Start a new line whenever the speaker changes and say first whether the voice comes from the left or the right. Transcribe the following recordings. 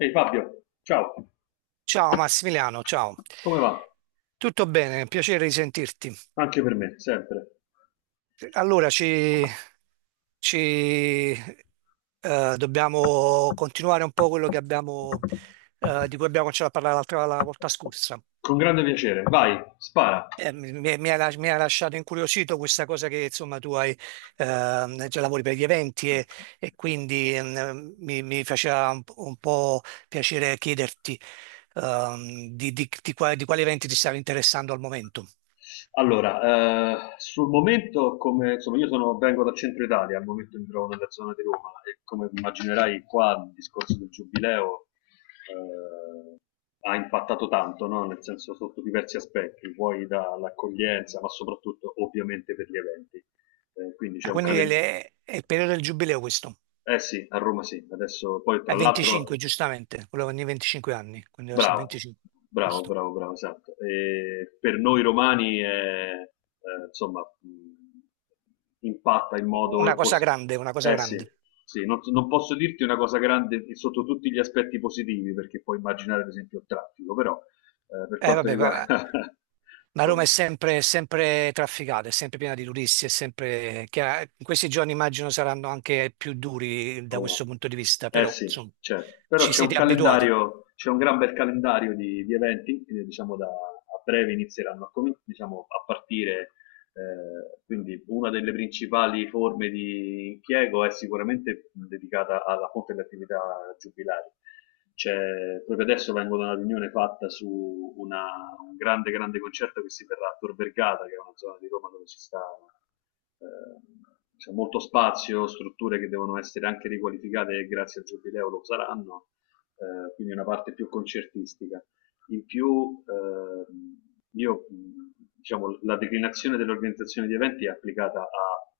left: Ehi Fabio, ciao,
right: Ciao Massimiliano, ciao.
left: come va?
right: Tutto bene, piacere di sentirti.
left: Anche per me, sempre.
right: Allora, ci, dobbiamo continuare un po' quello di cui abbiamo cominciato a parlare l'altra la volta scorsa.
left: Con grande piacere, vai, spara.
right: Mi ha lasciato incuriosito questa cosa che insomma già lavori per gli eventi e quindi mi faceva un po' piacere chiederti di quali eventi ti stavi interessando al momento.
left: Allora, sul momento, come insomma, vengo dal centro Italia, al momento mi trovo nella zona di Roma e come immaginerai qua il discorso del giubileo eh, ha impattato tanto, no? Nel senso sotto diversi aspetti, vuoi dall'accoglienza, ma soprattutto ovviamente per gli eventi. Quindi
right: Ah,
left: c'è un
right: quindi è,
left: calendario.
right: è il periodo del giubileo questo.
left: Eh sì, a Roma sì, adesso poi
right: È
left: tra
right: 25,
left: l'altro.
right: giustamente, quello ogni 25 anni, quindi deve essere
left: Bravo,
right: 25,
left: bravo,
right: giusto.
left: bravo, bravo, esatto. E per noi romani è, insomma, impatta in
right: Una
left: modo...
right: cosa grande, una cosa
left: eh sì,
right: grande.
left: sì, non posso dirti una cosa grande sotto tutti gli aspetti positivi, perché puoi immaginare ad esempio il traffico, però per
right: Eh,
left: quanto
right: vabbè, va-
left: riguarda...
right: ma Roma
left: insomma,
right: è sempre trafficata, è sempre piena di turisti, è sempre... in questi giorni immagino saranno anche più duri da
left: Roma.
right: questo punto di vista,
left: Eh
right: però
left: sì,
right: insomma,
left: certo. Però
right: ci
left: c'è un
right: siete abituati.
left: calendario, c'è un gran bel calendario di eventi, diciamo da a breve inizieranno diciamo, a partire. Quindi una delle principali forme di impiego è sicuramente dedicata alla fonte delle attività giubilari. Proprio adesso vengo da una riunione fatta su un grande, grande concerto che si terrà a Tor Vergata, che è una zona di Roma dove ci sta, eh, c'è molto spazio, strutture che devono essere anche riqualificate e grazie al Giubileo lo saranno, quindi una parte più concertistica. In più, io, mh, diciamo, la declinazione dell'organizzazione di eventi è applicata a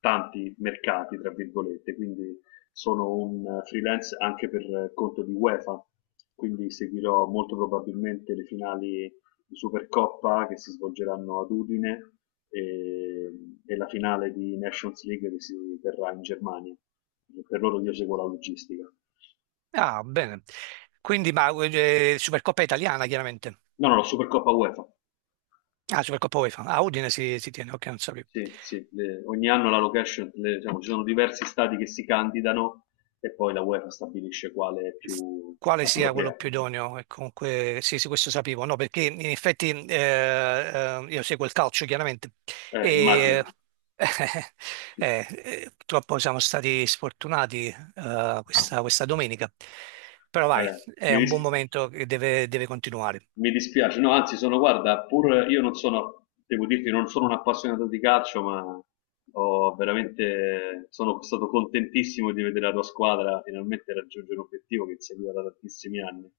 left: tanti mercati, tra virgolette, quindi sono un freelance anche per conto di UEFA, quindi seguirò molto probabilmente le finali di Supercoppa che si svolgeranno ad Udine e, e la finale di Nations League che si terrà in Germania. Per loro io seguo la logistica. No,
right: Ah, bene. Supercoppa italiana, chiaramente.
left: no, la Supercoppa UEFA.
right: Ah, Supercoppa UEFA. Ah, Udine si tiene, ok, non sapevo.
left: Sì, sì, ogni anno la location, diciamo, ci sono diversi stati che si candidano e poi la UEFA stabilisce quale è
right: S-
left: più
right: Quale sia quello
left: appropriato.
right: più idoneo? E comunque, sì, sì, questo sapevo, no, perché in effetti io seguo il calcio, chiaramente, e
left: Immagino.
right: purtroppo siamo stati sfortunati eh, questa domenica, però vai,
left: Eh,
right: è
left: mi,
right: un
left: dis-
right: buon momento che deve continuare.
left: Mi dispiace, no, anzi sono, guarda, pur io non sono, devo dirti, non sono un appassionato di calcio, ma ho veramente, sono stato contentissimo di vedere la tua squadra finalmente raggiungere un obiettivo che seguiva da tantissimi anni.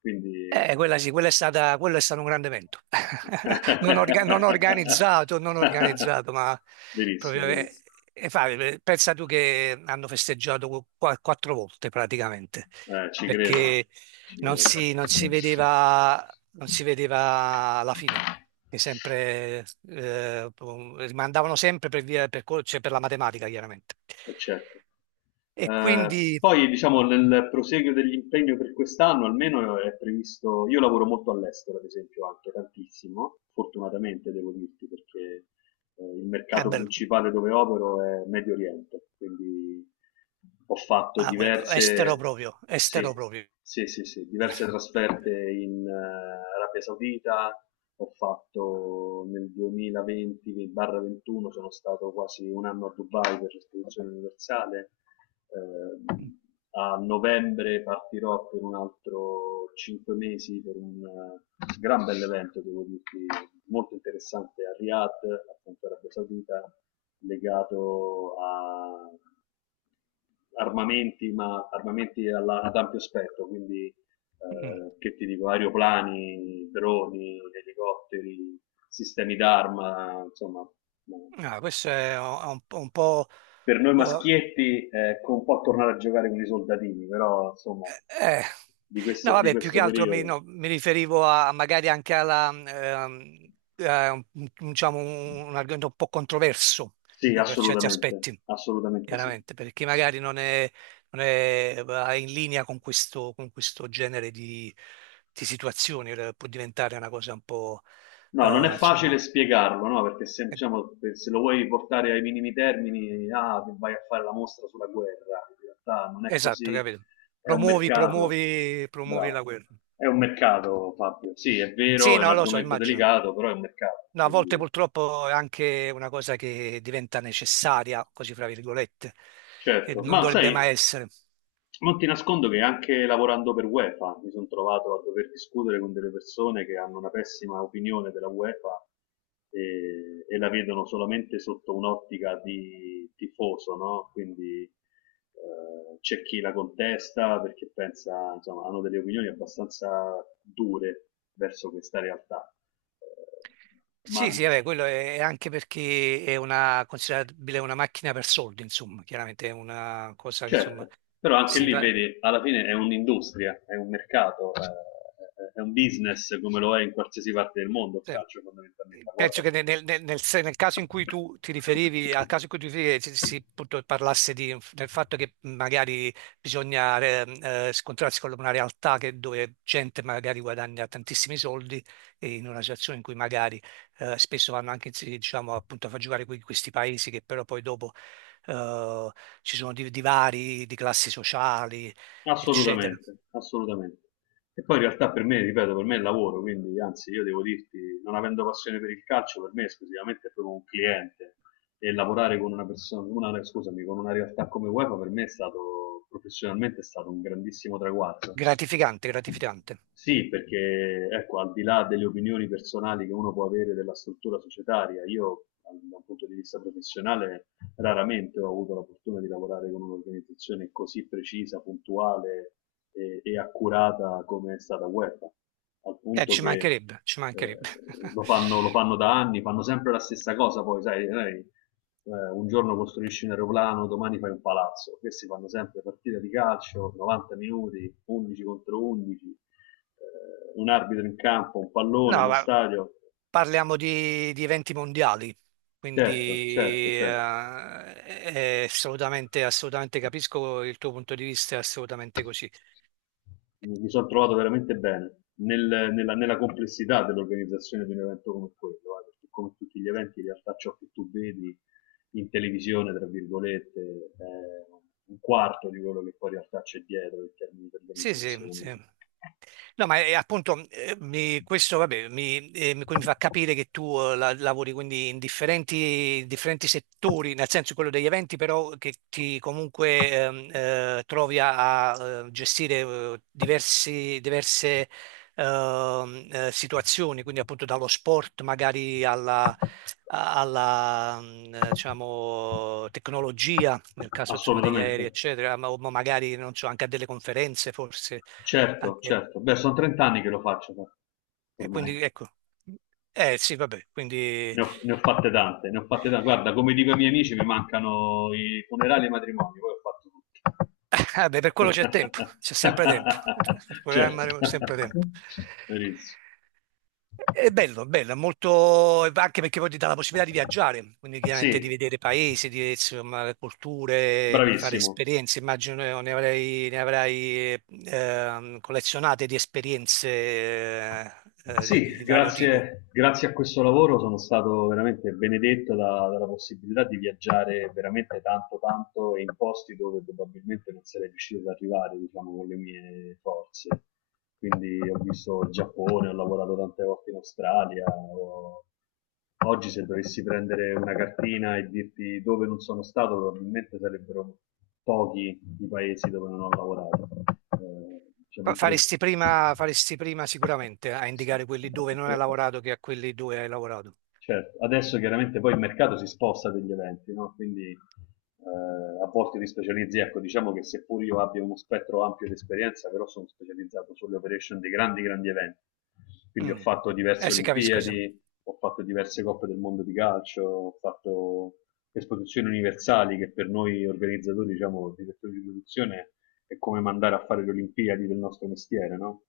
left: Quindi.
right: Quella sì, quella è stata, quello è stato un grande evento. Non organizzato, ma proprio...
left: Verissimo, verissimo.
right: e fa, pensa tu che hanno festeggiato quattro volte praticamente,
left: Ci credo,
right: perché
left: ci
right: non si
left: credo.
right: vedeva, non si vedeva la fine. E sempre, rimandavano sempre per via, per, co- cioè per la matematica, chiaramente.
left: Certo.
right: E quindi
left: Poi, diciamo, nel proseguio dell'impegno per quest'anno, almeno è previsto. Io lavoro molto all'estero, ad esempio, anche tantissimo, fortunatamente devo dirti, perché il
right: è
left: mercato
right: bello.
left: principale dove opero è Medio Oriente, quindi ho fatto
right: Ah, estero
left: diverse,
right: proprio,
left: sì,
right: estero proprio.
left: sì, sì, sì, diverse trasferte in Arabia Saudita, ho fatto nel 2020-21 sono stato quasi un anno a Dubai per l'esposizione universale. Ehm, A novembre partirò per un altro 5 mesi per un gran bell'evento, devo dirti, molto interessante a Riyadh, appunto Arabia Saudita, legato a armamenti, ma armamenti ad ampio spettro, quindi
right: Mm.
left: che ti dico, aeroplani, droni, elicotteri, sistemi d'arma, insomma,
right: Ah, questo è un po'...
left: per noi
right: oh,
left: maschietti con un po' tornare a giocare con i soldatini, però insomma,
right: eh. No,
left: di
right: vabbè, più che
left: questo
right: altro mi,
left: periodo.
right: no, mi riferivo a magari eh, un- diciamo, un argomento un po' controverso,
left: Sì,
right: per certi
left: assolutamente,
right: aspetti,
left: assolutamente sì.
right: chiaramente, perché magari non è, non è va in linea con questo genere di situazioni, può diventare una cosa un po',
left: No, non è
right: insomma,
left: facile spiegarlo, no? Perché se,
right: eh,
left: diciamo, se lo vuoi portare ai minimi termini, ah, che vai a fare la mostra sulla guerra, in realtà non è
right: esatto,
left: così,
right: capito?
left: è un
right: Promuovi,
left: mercato,
right: promuovi, promuovi la
left: bravo,
right: guerra.
left: è un mercato Fabio, sì, è vero,
right: Sì,
left: è un
right: no, lo so,
left: argomento
right: immagino.
left: delicato, però è un mercato,
right: No, a volte
left: quindi
right: purtroppo è anche una cosa che diventa necessaria, così fra virgolette, e
left: certo,
right: non
left: ma
right: dovrebbe
left: sai,
right: mai essere.
left: non ti nascondo che anche lavorando per UEFA mi sono trovato a dover discutere con delle persone che hanno una pessima opinione della UEFA e la vedono solamente sotto un'ottica di tifoso, no? Quindi c'è chi la contesta perché pensa, insomma, hanno delle opinioni abbastanza dure verso questa realtà. Eh, ma
right: Sì, sì, vabbè, quello è anche perché è una, considerabile una macchina per soldi, insomma, chiaramente è una cosa che insomma
left: Certo, però anche
right: si
left: lì
right: va-
left: vedi, alla fine è un'industria, è un mercato, è un business come lo è in qualsiasi parte del mondo il
right: sì.
left: calcio fondamentalmente, ma
right: Penso
left: guarda,
right: che nel, nel- nel- nel se- nel caso in cui tu ti riferivi, al caso in cui tu ti riferivi, si, appunto, del fatto che magari bisogna scontrarsi con una realtà dove gente magari guadagna tantissimi soldi e in una situazione in cui magari spesso vanno anche sì, diciamo, appunto, a far giocare questi paesi che però poi dopo eh, ci sono divari di classi sociali, eccetera.
left: assolutamente, assolutamente. E poi in realtà per me, ripeto, per me è lavoro, quindi anzi io devo dirti, non avendo passione per il calcio, per me esclusivamente è proprio un cliente e lavorare con una persona, scusami, con una realtà come UEFA per me è stato, professionalmente è stato un grandissimo traguardo.
right: Gratificante, gratificante.
left: Sì, perché ecco, al di là delle opinioni personali che uno può avere della struttura societaria, io da un punto di vista professionale raramente ho avuto la fortuna di lavorare con un'organizzazione così precisa, puntuale e accurata come è stata UEFA, al punto
right: Ci
left: che
right: mancherebbe, ci mancherebbe.
left: lo fanno da anni, fanno sempre la stessa cosa, poi sai, noi, un giorno costruisci un aeroplano, domani fai un palazzo, questi fanno sempre partite di calcio, 90 minuti, 11 contro 11, un arbitro in campo, un pallone,
right: No,
left: uno
right: ma
left: stadio.
right: parliamo di eventi mondiali,
left: Certo, certo,
right: quindi
left: certo.
right: è assolutamente, assolutamente capisco il tuo punto di vista, è assolutamente così.
left: Mi sono trovato veramente bene nella complessità dell'organizzazione di un evento come quello, perché come tutti gli eventi, in realtà ciò che tu vedi in televisione, tra virgolette, è un quarto di quello che poi in realtà c'è dietro in termini di
right: Sì, sì, sì.
left: organizzazione.
right: No, ma appunto, questo vabbè, quindi mi fa capire che tu lavori quindi in differenti, differenti settori, nel senso quello degli eventi, però che ti comunque trovi a, a, gestire diverse situazioni, quindi appunto dallo sport magari alla, alla mm, diciamo, tecnologia, nel caso insomma degli
left: Assolutamente.
right: aerei, eccetera, ma magari non so, anche a delle conferenze forse.
left: Certo, certo. Beh, sono 30 anni che lo faccio, ma
right: E
left: ormai.
right: quindi ecco, eh sì, vabbè, quindi
left: Ne ho fatte tante, ne ho fatte tante. Guarda, come dico ai miei amici, mi mancano i funerali e i matrimoni, poi ho fatto
right: ah, beh, per quello
left: tutto.
right: c'è tempo, c'è sempre tempo, per
left: Certo,
right: programmare c'è sempre tempo.
left: benissimo.
right: È bello, è bello, è molto, anche perché poi ti dà la possibilità di viaggiare, quindi chiaramente di
left: Sì,
right: vedere paesi, di, insomma, culture, quindi fare
left: bravissimo.
right: esperienze, immagino ne avrai collezionate di esperienze
left: Sì,
right: di vario tipo.
left: grazie, grazie a questo lavoro sono stato veramente benedetto dalla possibilità di viaggiare veramente tanto, tanto e in posti dove probabilmente non sarei riuscito ad arrivare, diciamo, con le mie forze. Quindi ho visto il Giappone, ho lavorato tante volte in Australia. Oggi se dovessi prendere una cartina e dirti dove non sono stato, probabilmente sarebbero pochi i paesi dove non ho lavorato. Diciamo, in
right: Faresti prima sicuramente a
left: sì.
right: indicare quelli dove non hai
left: Però-
right: lavorato che a quelli dove hai lavorato.
left: Certo, adesso chiaramente poi il mercato si sposta degli eventi, no? Quindi a volte ti specializzi, ecco, diciamo che seppur io abbia uno spettro ampio di esperienza, però sono specializzato sulle operation dei grandi, grandi eventi. Quindi ho
right: Mm.
left: fatto
right: Eh
left: diverse
right: sì, capisco, sì.
left: Olimpiadi, ho fatto diverse coppe del mondo di calcio, ho fatto esposizioni universali che per noi organizzatori, diciamo, direttori di produzione è come mandare a fare le Olimpiadi del nostro mestiere, no?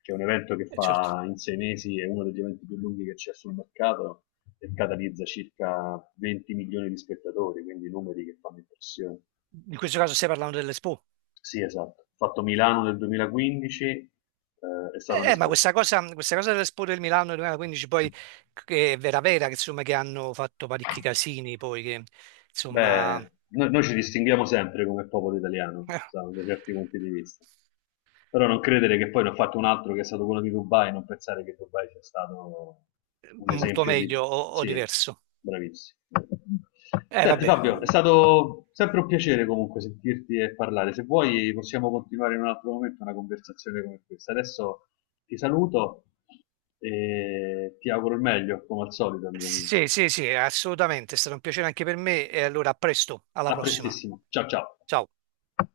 left: Che è un evento che
right: Certo.
left: fa in 6 mesi, è uno degli eventi più lunghi che c'è sul mercato e catalizza circa 20 milioni di spettatori, quindi numeri che fanno impressione.
right: In questo caso stai parlando dell'Expo.
left: Sì, esatto. Ho fatto Milano nel 2015, è stata
right: Ma
left: un'esperienza.
right: questa cosa dell'Expo del Milano 2015 poi che è vera vera, che insomma che hanno fatto parecchi casini poi che
left: Beh,
right: insomma
left: noi, ci distinguiamo sempre come popolo italiano,
right: eh,
left: sa, da certi punti di vista. Però non credere che poi ne ho fatto un altro che è stato quello di Dubai, non pensare che Dubai sia stato un
right: molto
left: esempio di...
right: meglio o
left: Sì,
right: diverso.
left: bravissimo.
right: Eh
left: Senti
right: vabbè,
left: Fabio, è stato sempre un piacere comunque sentirti e parlare. Se vuoi possiamo continuare in un altro momento una conversazione come questa. Adesso ti saluto e ti auguro il meglio, come al solito, amico mio.
right: sì sì sì, assolutamente, è stato un piacere anche per me e allora a presto, alla
left: A
right: prossima.
left: prestissimo. Ciao ciao.
right: Ciao.